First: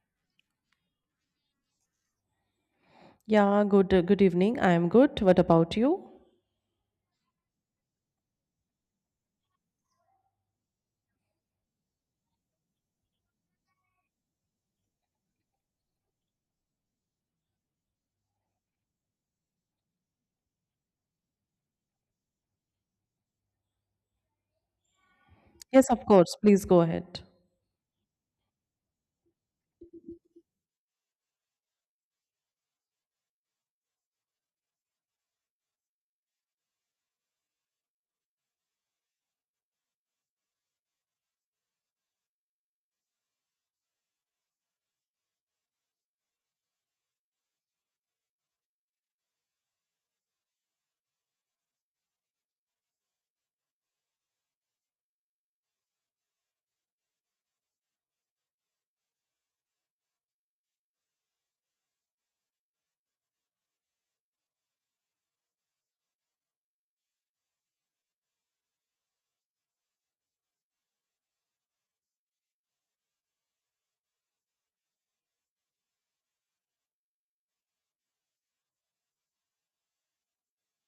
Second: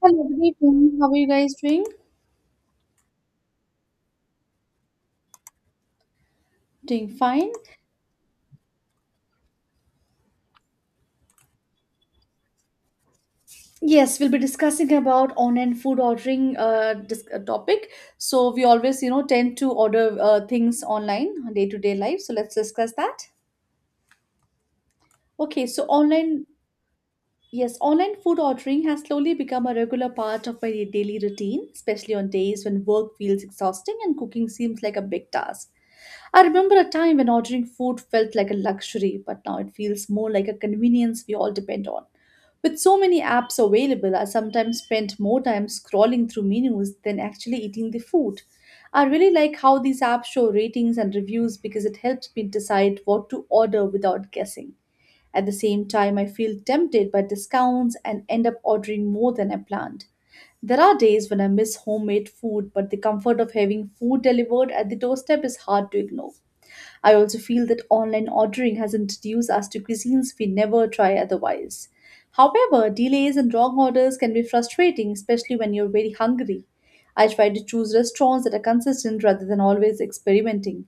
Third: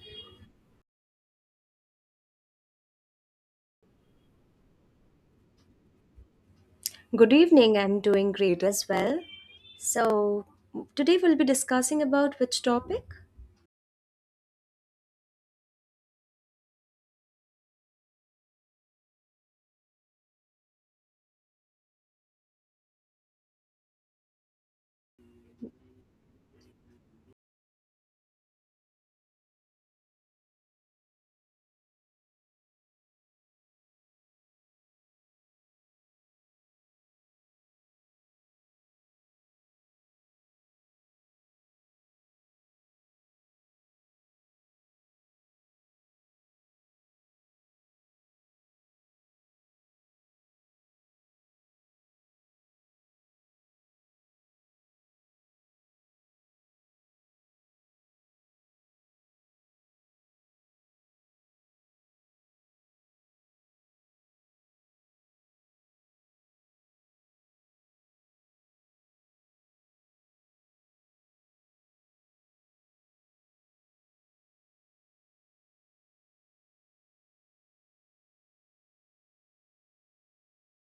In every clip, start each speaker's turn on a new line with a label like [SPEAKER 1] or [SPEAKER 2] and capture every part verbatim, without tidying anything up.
[SPEAKER 1] Hello, good evening. How are you guys doing?
[SPEAKER 2] Yeah, good good evening. I am good. What about you?
[SPEAKER 1] Doing
[SPEAKER 3] Good
[SPEAKER 1] fine?
[SPEAKER 3] evening. I'm doing great as well. So, today we'll be discussing about which topic?
[SPEAKER 1] Yes, we'll be discussing about online food ordering uh, dis- uh, topic. So we always, you know, tend to order uh, things online, day to day life. So let's discuss that. Okay, so
[SPEAKER 2] Yes, of course.
[SPEAKER 1] online.
[SPEAKER 2] Please go ahead.
[SPEAKER 1] Yes, online food ordering has slowly become a regular part of my daily routine, especially on days when work feels exhausting and cooking seems like a big task. I remember a time when ordering food felt like a luxury, but now it feels more like a convenience we all depend on. With so many apps available, I sometimes spend more time scrolling through menus than actually eating the food. I really like how these apps show ratings and reviews because it helps me decide what to order without guessing. At the same time, I feel tempted by discounts and end up ordering more than I planned. There are days when I miss homemade food, but the comfort of having food delivered at the doorstep is hard to ignore. I also feel that online ordering has introduced us to cuisines we never try otherwise. However, delays and wrong orders can be frustrating, especially when you're very hungry. I try to choose restaurants that are consistent rather than always experimenting.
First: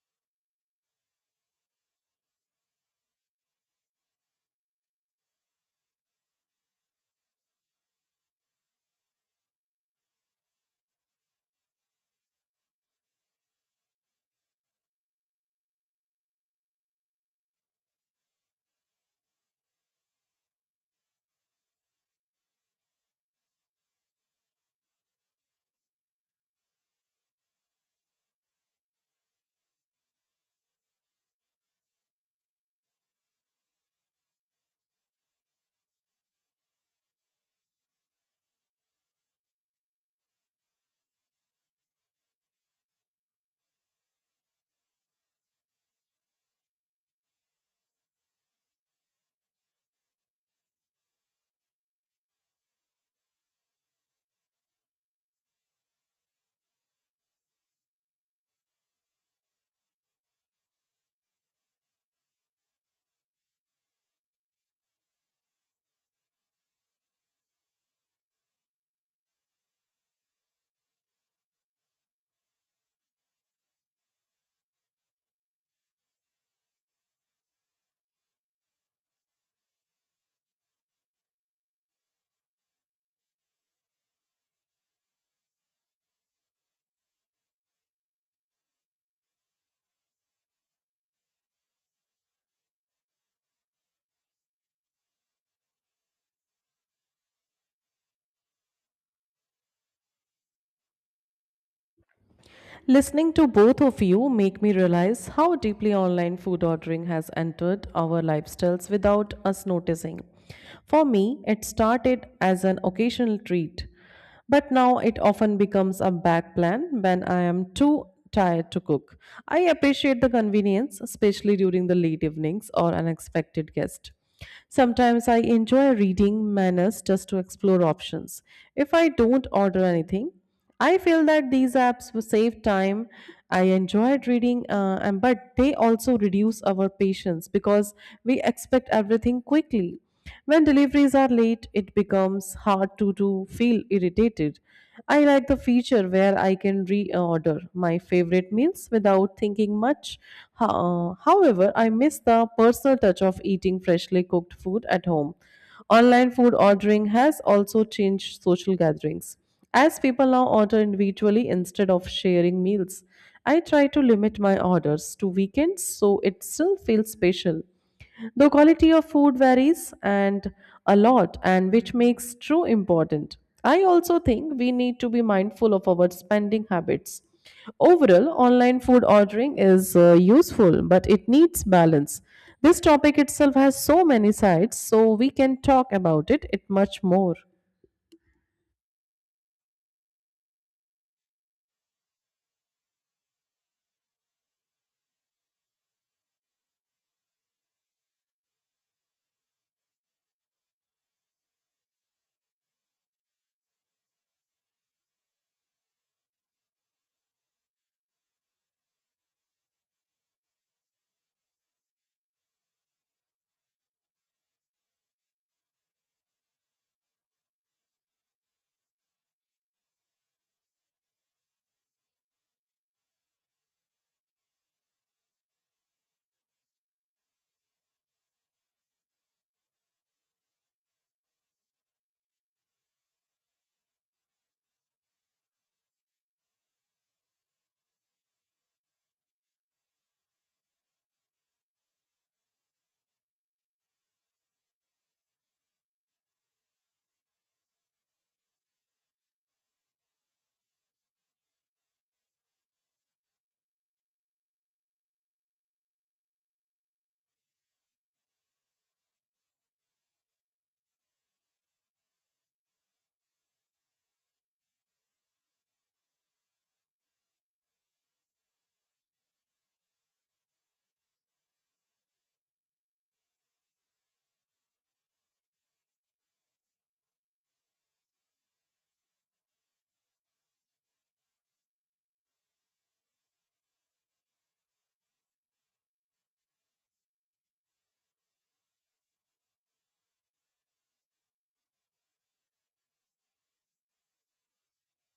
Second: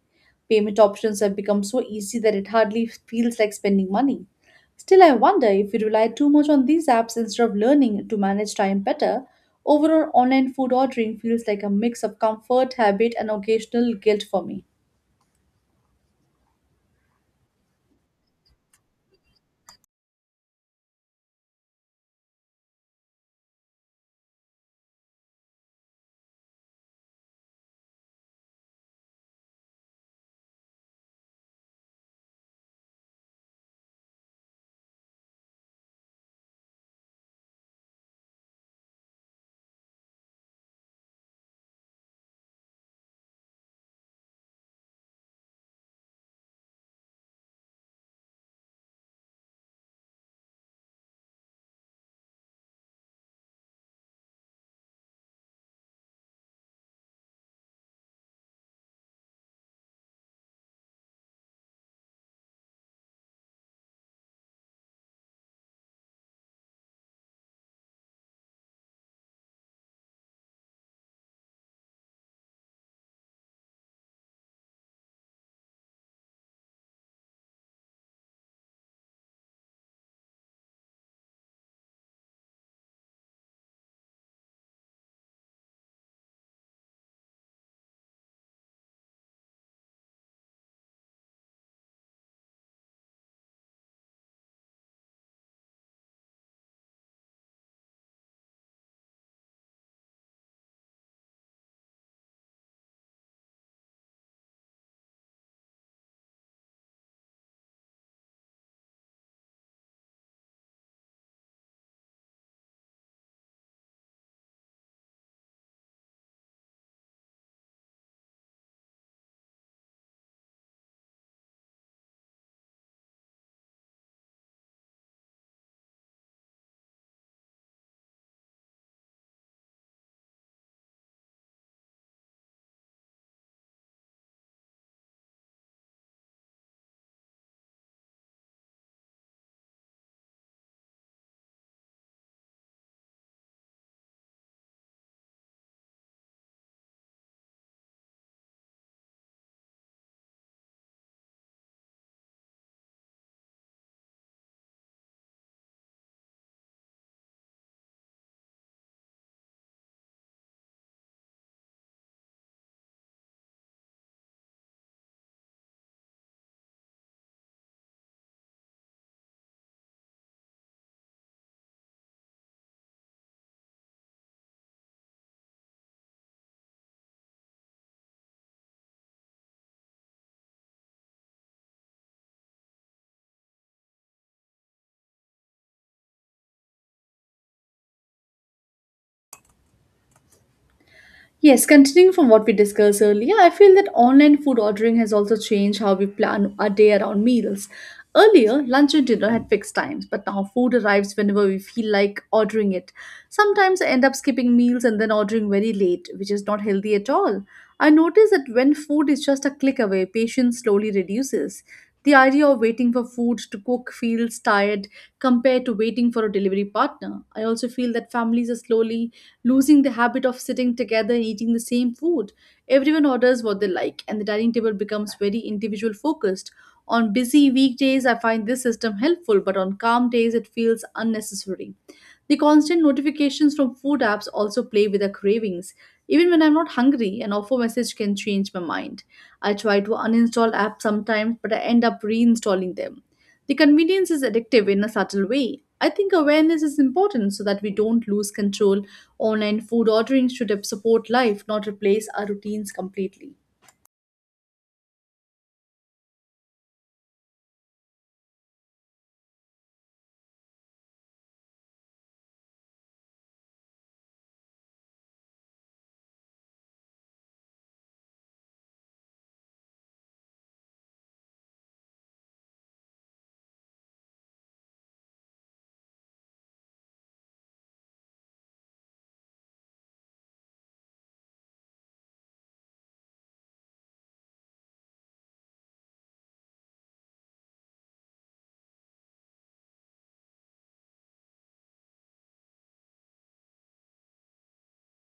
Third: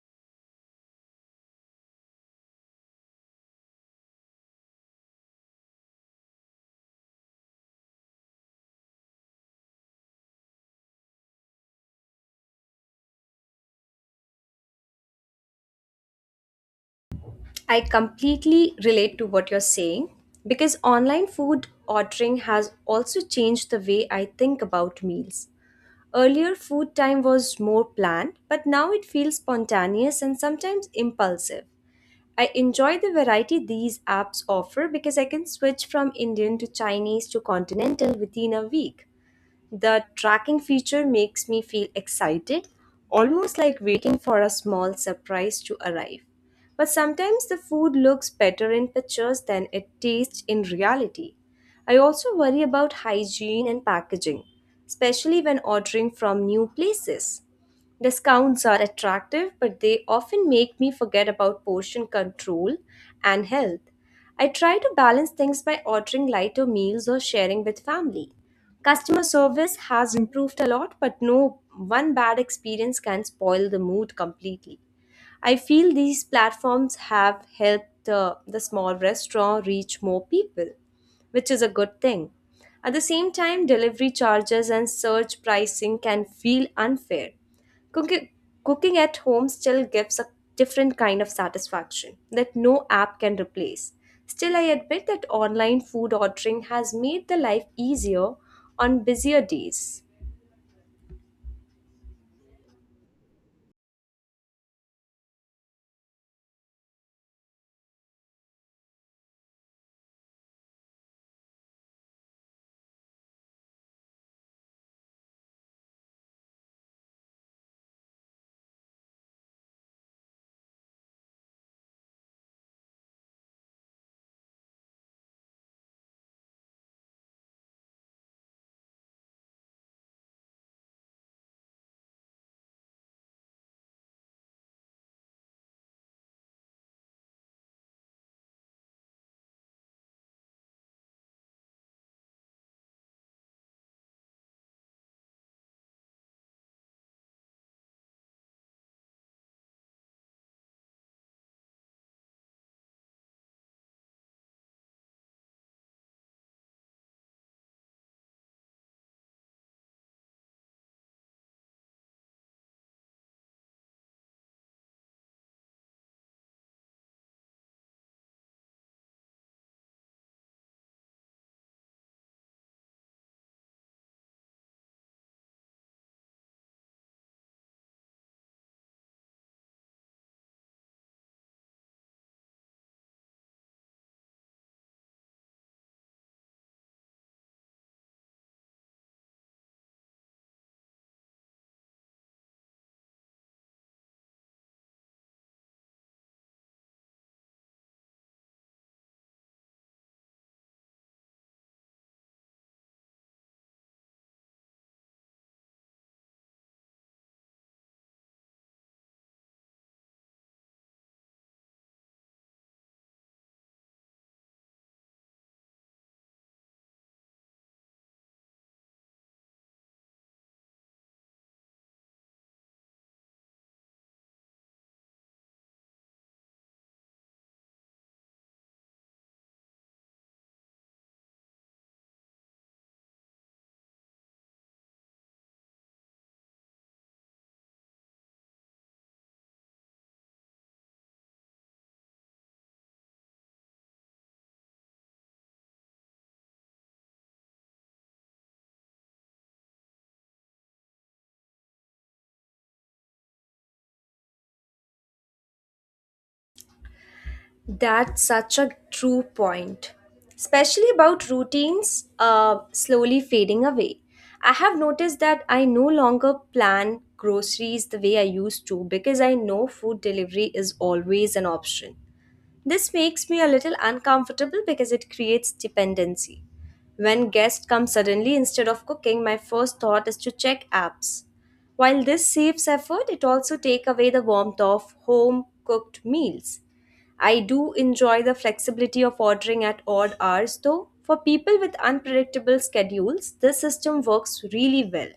[SPEAKER 1] Payment options have become so easy that it hardly feels like spending money. Still, I wonder if we rely too much on these apps instead of learning to manage time better. Overall, online food ordering feels like a mix of comfort, habit, and occasional guilt for me.
[SPEAKER 3] I completely relate to what you're saying because online food ordering has also changed the way I think about meals. Earlier, food time was more planned, but now it feels spontaneous and sometimes impulsive. I enjoy the variety these apps offer because I can switch from Indian to Chinese to continental within a week. The tracking feature makes me feel excited, almost like waiting for a small surprise to arrive. But sometimes the food looks better in pictures than it tastes in reality. I also worry about hygiene and packaging, especially when ordering from new places. Discounts are attractive, but they often make me forget about portion control and health. I try to balance things by ordering lighter meals or sharing with family. Customer service has improved a lot, but no one bad experience can spoil the mood completely. I feel these platforms have helped uh, the small restaurant reach more people, which is a good thing. At the same time, delivery charges and surge pricing can feel unfair. Cooking, cooking at home still gives a different kind of satisfaction that no app can replace. Still, I admit that online food ordering has made the life easier on busier days.
[SPEAKER 2] Listening to both of you make me realize how deeply online food ordering has entered our lifestyles without us noticing. For me, it started as an occasional treat, but now it often becomes a back plan when I am too tired to cook. I appreciate the convenience, especially during the late evenings or unexpected guests. Sometimes I enjoy reading menus just to explore options. If I don't order anything, I feel that these apps will save time. I enjoyed reading, uh, and but they also reduce our patience because we expect everything quickly. When deliveries are late, it becomes hard to do feel irritated. I like the feature where I can reorder my favorite meals without thinking much. Ho- uh, however, I miss the personal touch of eating freshly cooked food at home. Online food ordering has also changed social gatherings. As people now order individually instead of sharing meals, I try to limit my orders to weekends so it still feels special. The quality of food varies and a lot and which makes true important. I also think we need to be mindful of our spending habits. Overall, online food ordering is uh, useful but it needs balance. This topic itself has so many sides so we can talk about it it much more.
[SPEAKER 1] Yes, continuing from what we discussed earlier, I feel that online food ordering has also changed how we plan our day around meals. Earlier, lunch and dinner had fixed times, but now food arrives whenever we feel like ordering it. Sometimes I end up skipping meals and then ordering very late, which is not healthy at all. I notice that when food is just a click away, patience slowly reduces. The idea of waiting for food to cook feels tired compared to waiting for a delivery partner. I also feel that families are slowly losing the habit of sitting together and eating the same food. Everyone orders what they like, and the dining table becomes very individual focused. On busy weekdays, I find this system helpful, but on calm days, it feels unnecessary. The constant notifications from food apps also play with our cravings. Even when I'm not hungry, an offer message can change my mind. I try to uninstall apps sometimes, but I end up reinstalling them. The convenience is addictive in a subtle way. I think awareness is important so that we don't lose control. Online food ordering should support life, not replace our routines completely.
[SPEAKER 3] That's such a true point, especially about routines uh, slowly fading away. I have noticed that I no longer plan groceries the way I used to because I know food delivery is always an option. This makes me a little uncomfortable because it creates dependency. When guests come suddenly instead of cooking, my first thought is to check apps. While this saves effort, it also takes away the warmth of home cooked meals. I do enjoy the flexibility of ordering at odd hours though. For people with unpredictable schedules, this system works really well.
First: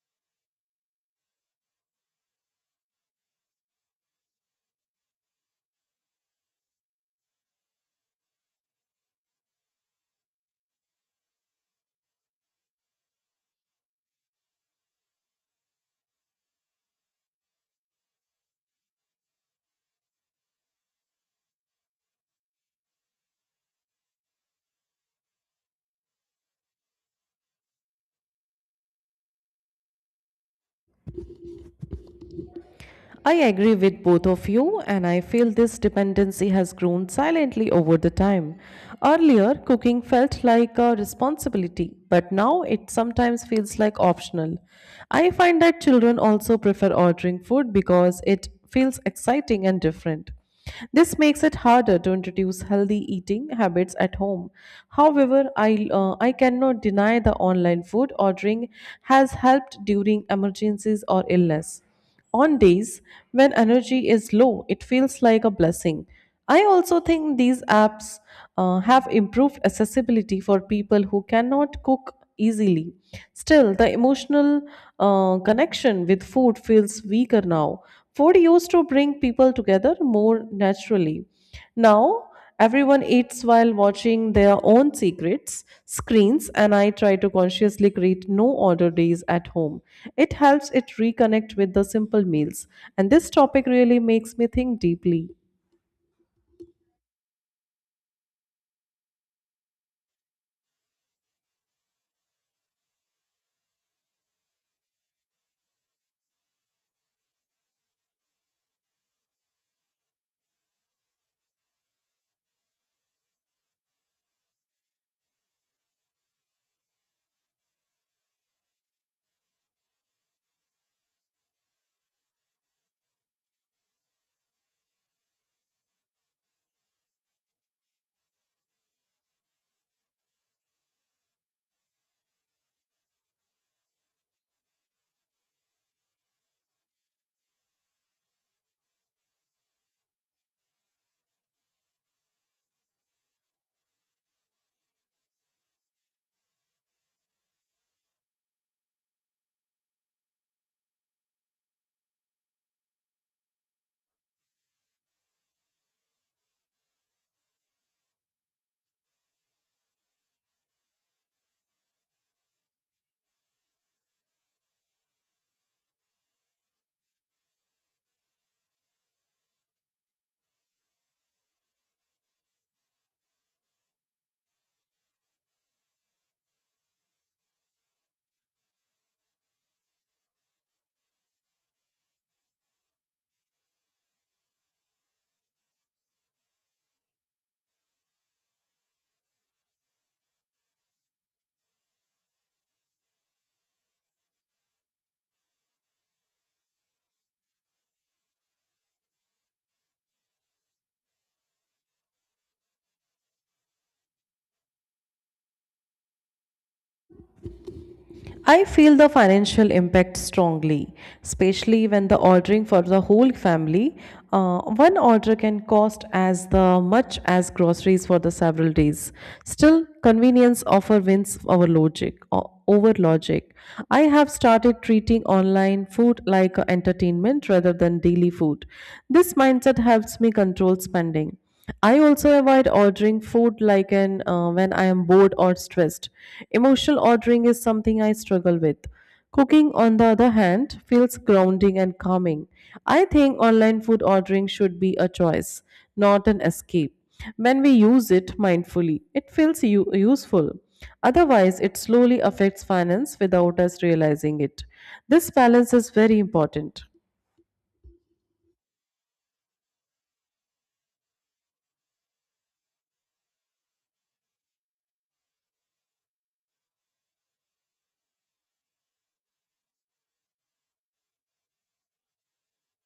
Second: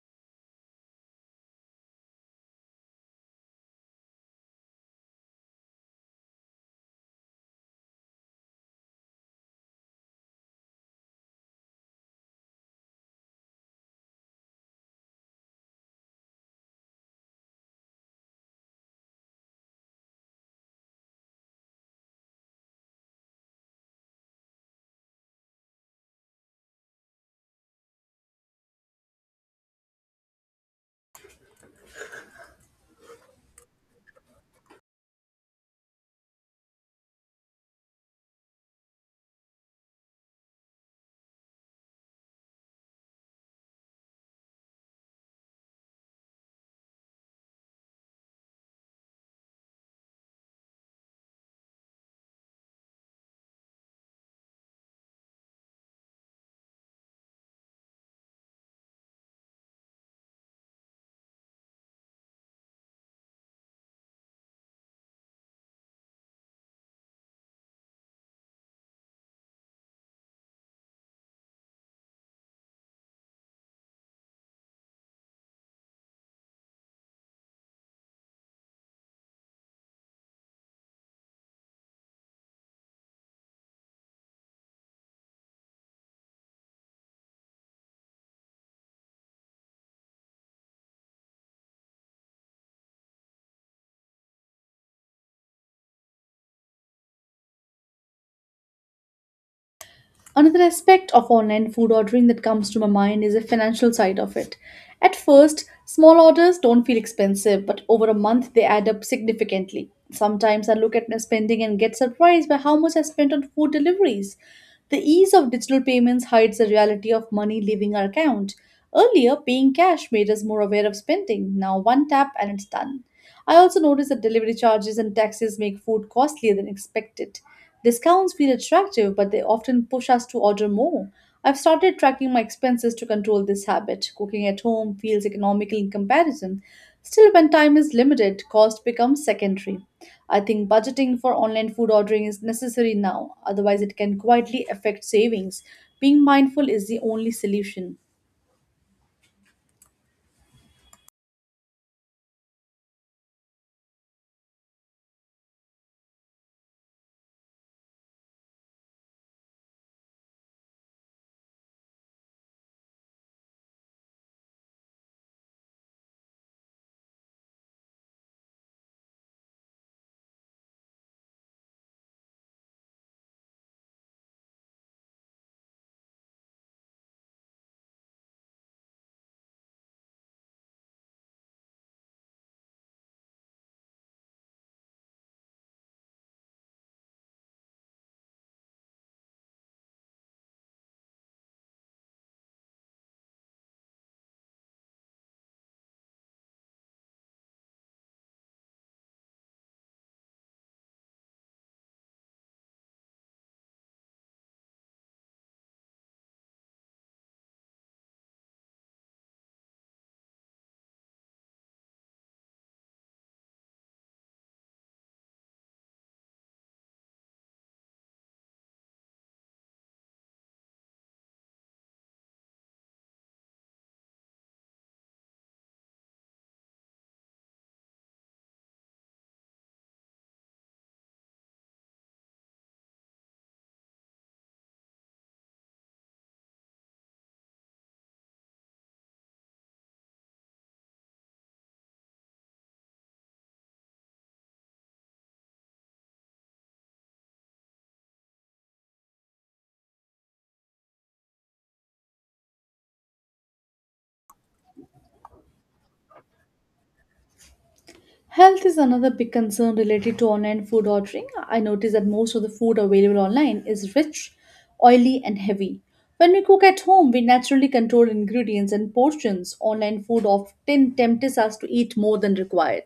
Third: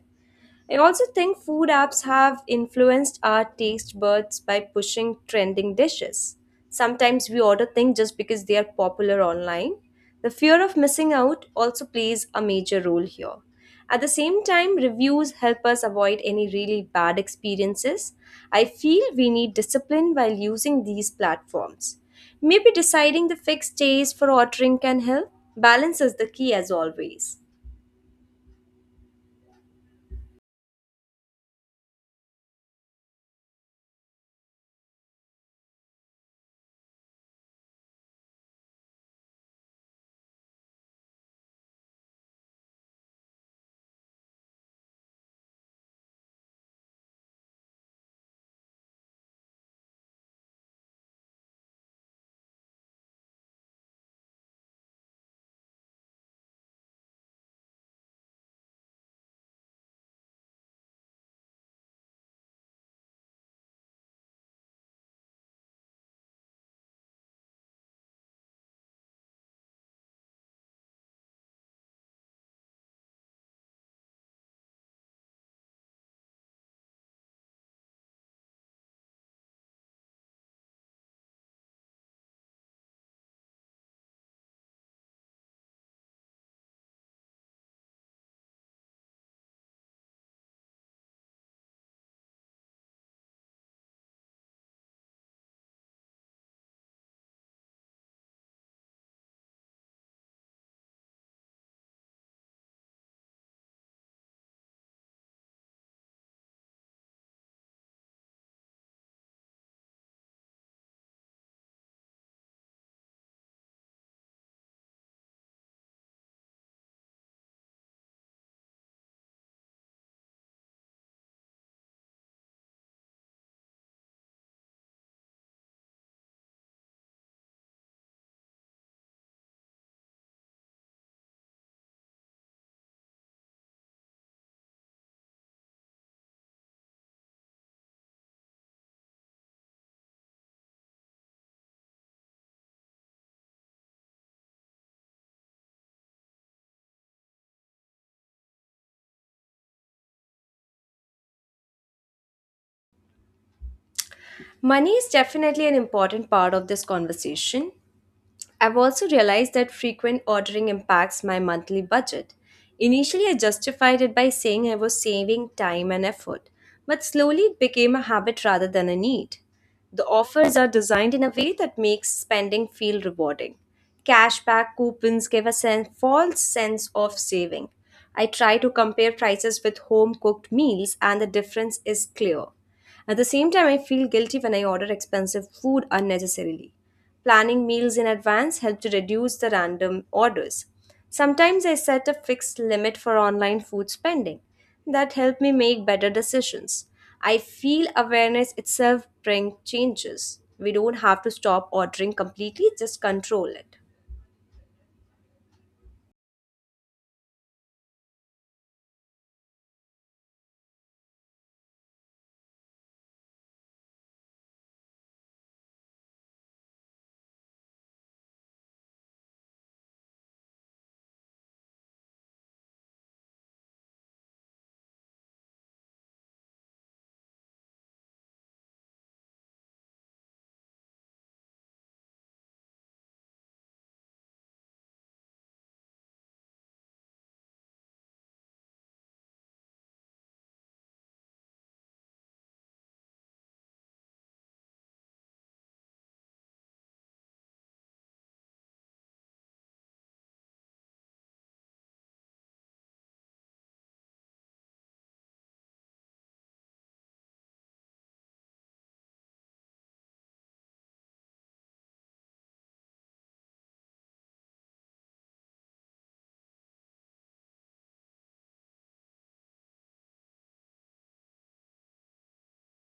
[SPEAKER 3] I also think food apps have influenced our taste buds by pushing trending dishes. Sometimes we order things just because they are popular online. The fear of missing out also plays a major role here. At the same time, reviews help us avoid any really bad experiences. I feel we need discipline while using these platforms. Maybe deciding the fixed days for ordering can help. Balance is the key as always.
[SPEAKER 2] I agree with both of you, and I feel this dependency has grown silently over the time. Earlier, cooking felt like a responsibility, but now it sometimes feels like optional. I find that children also prefer ordering food because it feels exciting and different. This makes it harder to introduce healthy eating habits at home. However, I uh, I cannot deny the online food ordering has helped during emergencies or illness. On days when energy is low, it feels like a blessing. I also think these apps uh, have improved accessibility for people who cannot cook easily. Still, the emotional uh, connection with food feels weaker now. Food used to bring people together more naturally. Now, everyone eats while watching their own secrets, screens, and I try to consciously create no order days at home. It helps it reconnect with the simple meals. And this topic really makes me think deeply.
[SPEAKER 1] Another aspect of online food ordering that comes to my mind is the financial side of it. At first, small orders don't feel expensive, but over a month they add up significantly. Sometimes I look at my spending and get surprised by how much I spent on food deliveries. The ease of digital payments hides the reality of money leaving our account. Earlier, paying cash made us more aware of spending. Now, one tap and it's done. I also noticed that delivery charges and taxes make food costlier than expected. Discounts feel attractive, but they often push us to order more. I've started tracking my expenses to control this habit. Cooking at home feels economical in comparison. Still, when time is limited, cost becomes secondary. I think budgeting for online food ordering is necessary now, otherwise, it can quietly affect savings. Being mindful is the only solution.
[SPEAKER 3] Money is definitely an important part of this conversation. I've also realized that frequent ordering impacts my monthly budget. Initially, I justified it by saying I was saving time and effort, but slowly it became a habit rather than a need. The offers are designed in a way that makes spending feel rewarding. Cashback coupons give a sen- false sense of saving. I try to compare prices with home cooked meals, and the difference is clear. At the same time, I feel guilty when I order expensive food unnecessarily. Planning meals in advance helps to reduce the random orders. Sometimes I set a fixed limit for online food spending. That helps me make better decisions. I feel awareness itself brings changes. We don't have to stop ordering completely, just control it.
[SPEAKER 2] I feel the financial impact strongly, especially when the ordering for the whole family. Uh, one order can cost as the much as groceries for the several days. Still, convenience offer wins over logic. o- Over logic, I have started treating online food like a entertainment rather than daily food. This mindset helps me control spending. I also avoid ordering food like an uh, when I am bored or stressed. Emotional ordering is something I struggle with. Cooking, on the other hand, feels grounding and calming. I think online food ordering should be a choice, not an escape. When we use it mindfully, it feels u- useful. Otherwise, it slowly affects finance without us realizing it. This balance is very important.
[SPEAKER 1] Health is another big concern related to online food ordering. I notice that most of the food available online is rich, oily, and heavy. When we cook at home, we naturally control ingredients and portions. Online food often tempts us to eat more than required.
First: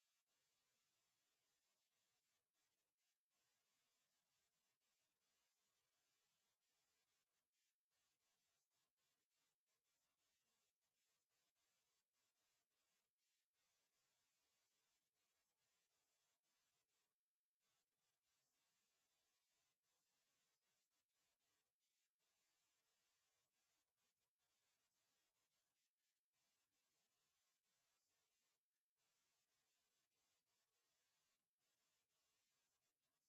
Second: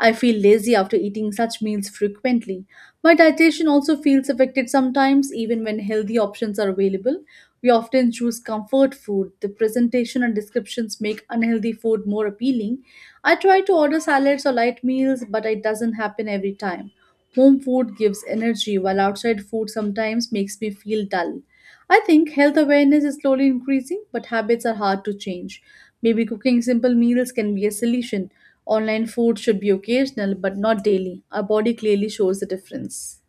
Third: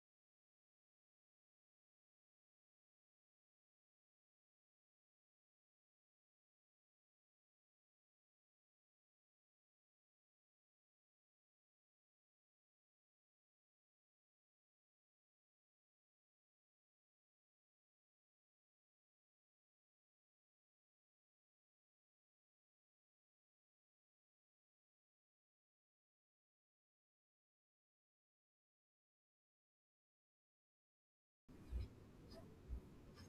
[SPEAKER 1] I feel lazy after eating such meals frequently. My digestion also feels affected sometimes, even when healthy options are available. We often choose comfort food. The presentation and descriptions make unhealthy food more appealing. I try to order salads or light meals, but it doesn't happen every time. Home food gives energy, while outside food sometimes makes me feel dull. I think health awareness is slowly increasing, but habits are hard to change. Maybe cooking simple meals can be a solution. Online food should be occasional but not daily. Our body clearly shows the difference.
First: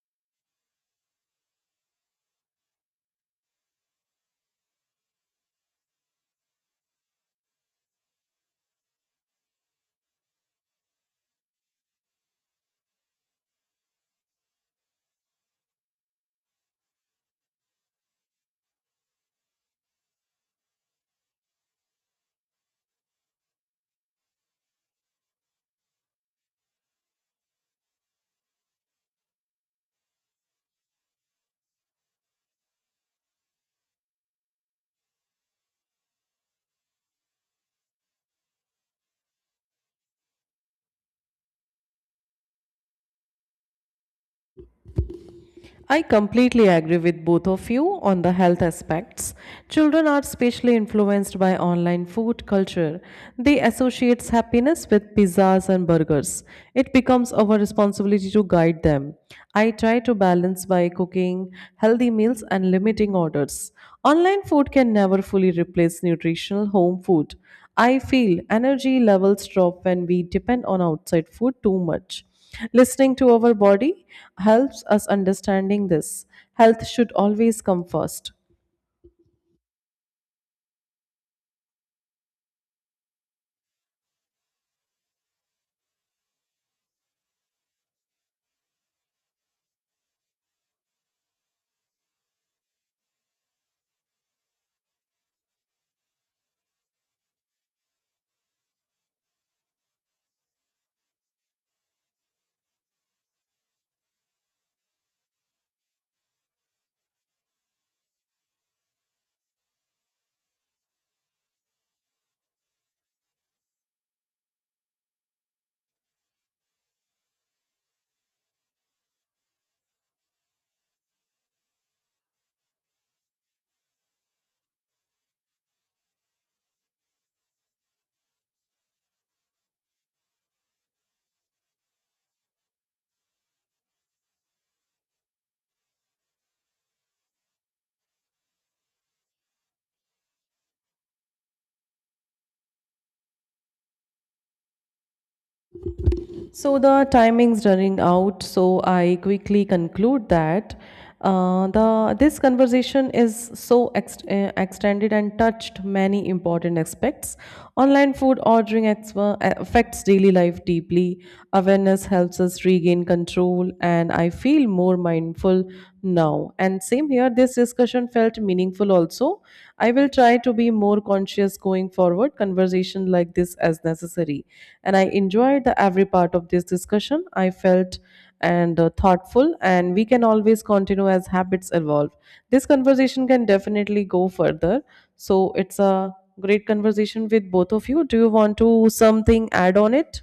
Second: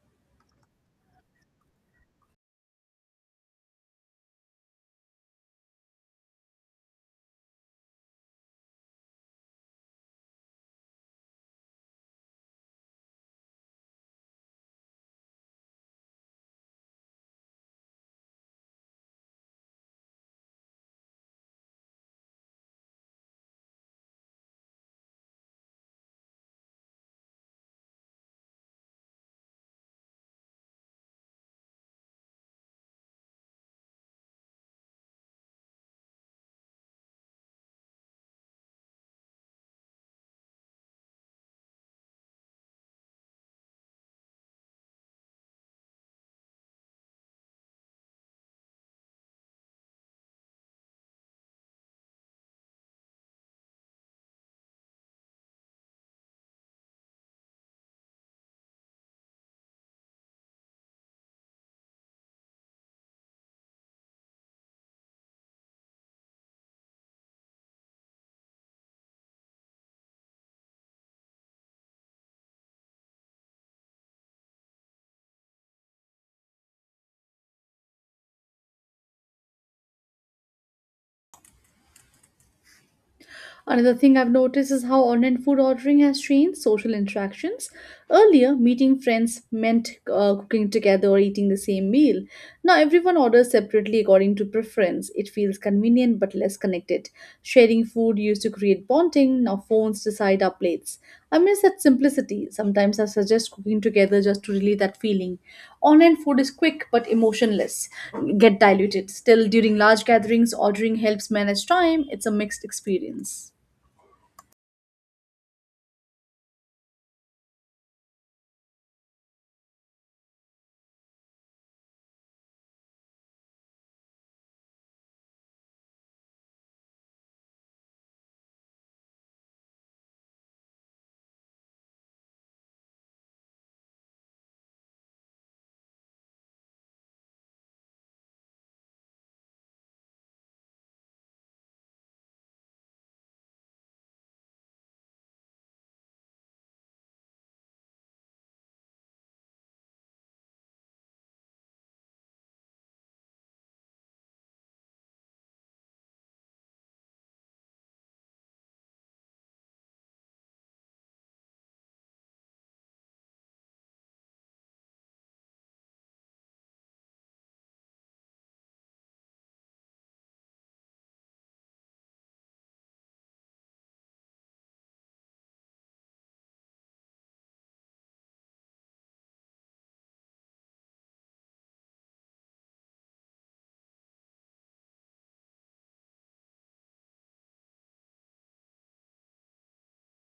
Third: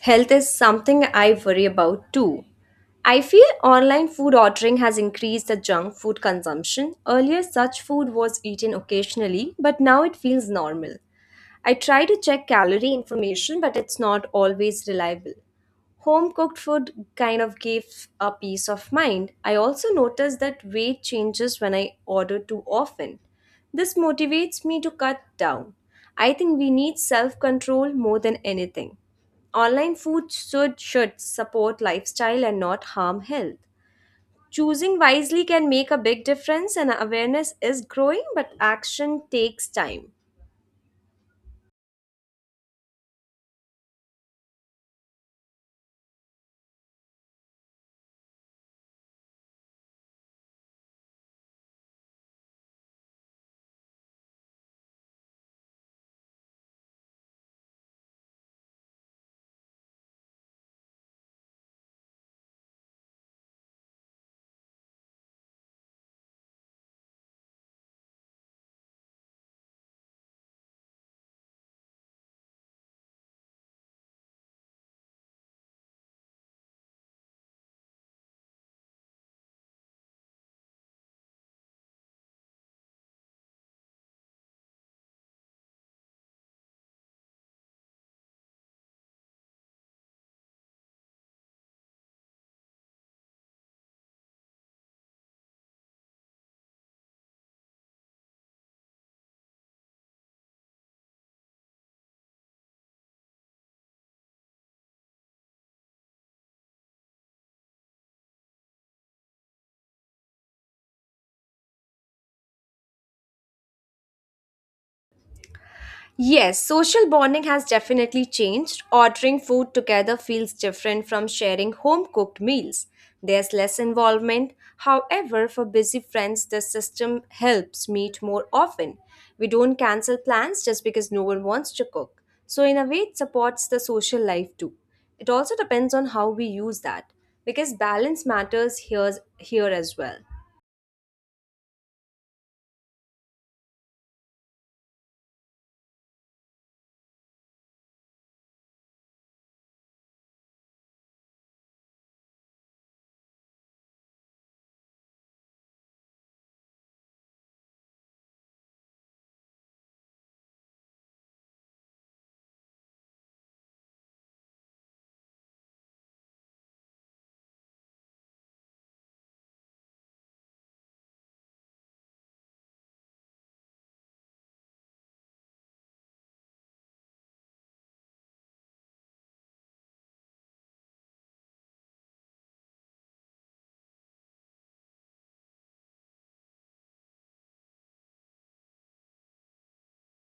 [SPEAKER 3] Health is something I worry about too. I feel online food ordering has increased the junk food consumption. Earlier, such food was eaten occasionally, but now it feels normal. I try to check calorie information, but it's not always reliable. Home cooked food kind of gives a peace of mind. I also notice that weight changes when I order too often. This motivates me to cut down. I think we need self control more than anything. Online food should, should support lifestyle and not harm health. Choosing wisely can make a big difference, and awareness is growing, but action takes time.
[SPEAKER 2] I completely agree with both of you on the health aspects. Children are especially influenced by online food culture. They associate happiness with pizzas and burgers. It becomes our responsibility to guide them. I try to balance by cooking healthy meals and limiting orders. Online food can never fully replace nutritional home food. I feel energy levels drop when we depend on outside food too much. Listening to our body helps us understanding this. Health should always come first.
[SPEAKER 1] Another thing I've noticed is how online food ordering has changed social interactions. Earlier, meeting friends meant uh, cooking together or eating the same meal. Now, everyone orders separately according to preference. It feels convenient but less connected. Sharing food used to create bonding. Now, phones decide our plates. I miss that simplicity. Sometimes I suggest cooking together just to relieve that feeling. Online food is quick but emotionless, get diluted. Still, during large gatherings, ordering helps manage time. It's a mixed experience.
[SPEAKER 3] Yes, social bonding has definitely changed. Ordering food together feels different from sharing home cooked meals. There's less involvement. However, for busy friends, the system helps meet more often. We don't cancel plans just because no one wants to cook. So, in a way, it supports the social life too. It also depends on how we use that because balance matters here, here as well.
[SPEAKER 2] So the timing's running out. So I quickly conclude that uh, the this conversation is so ex- uh, extended and touched many important aspects. Online food ordering ex- uh, affects daily life deeply. Awareness helps us regain control, and I feel more mindful now. And same here, this discussion felt meaningful also. I will try to be more conscious going forward, conversation like this as necessary. And I enjoyed the every part of this discussion. I felt and uh, thoughtful and we can always continue as habits evolve. This conversation can definitely go further. So it's a great conversation with both of you. Do you want to something add on it?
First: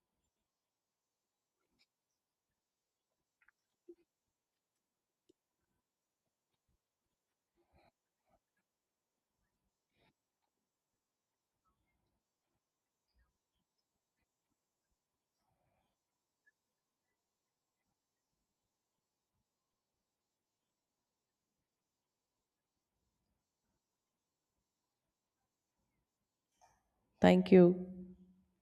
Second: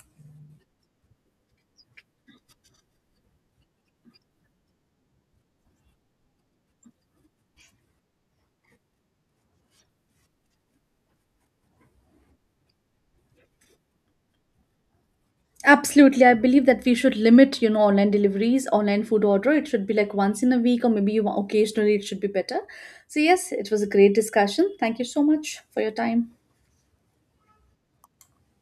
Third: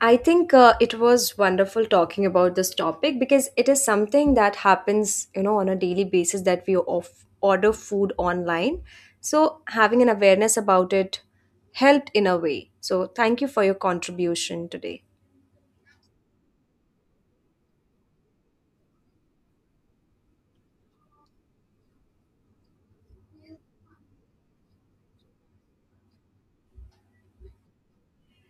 [SPEAKER 3] I think uh, it was wonderful talking about this topic because it is something that happens, you know, on a daily basis that we off- order food online. So having an awareness about it helped in a way. So thank you for your contribution today.
[SPEAKER 1] Absolutely. I believe that we should limit, you know, online deliveries, online food order. It should be like once in a week or maybe occasionally it should be better. So yes, it was a great discussion. Thank you so much for your time.
[SPEAKER 2] Thank you.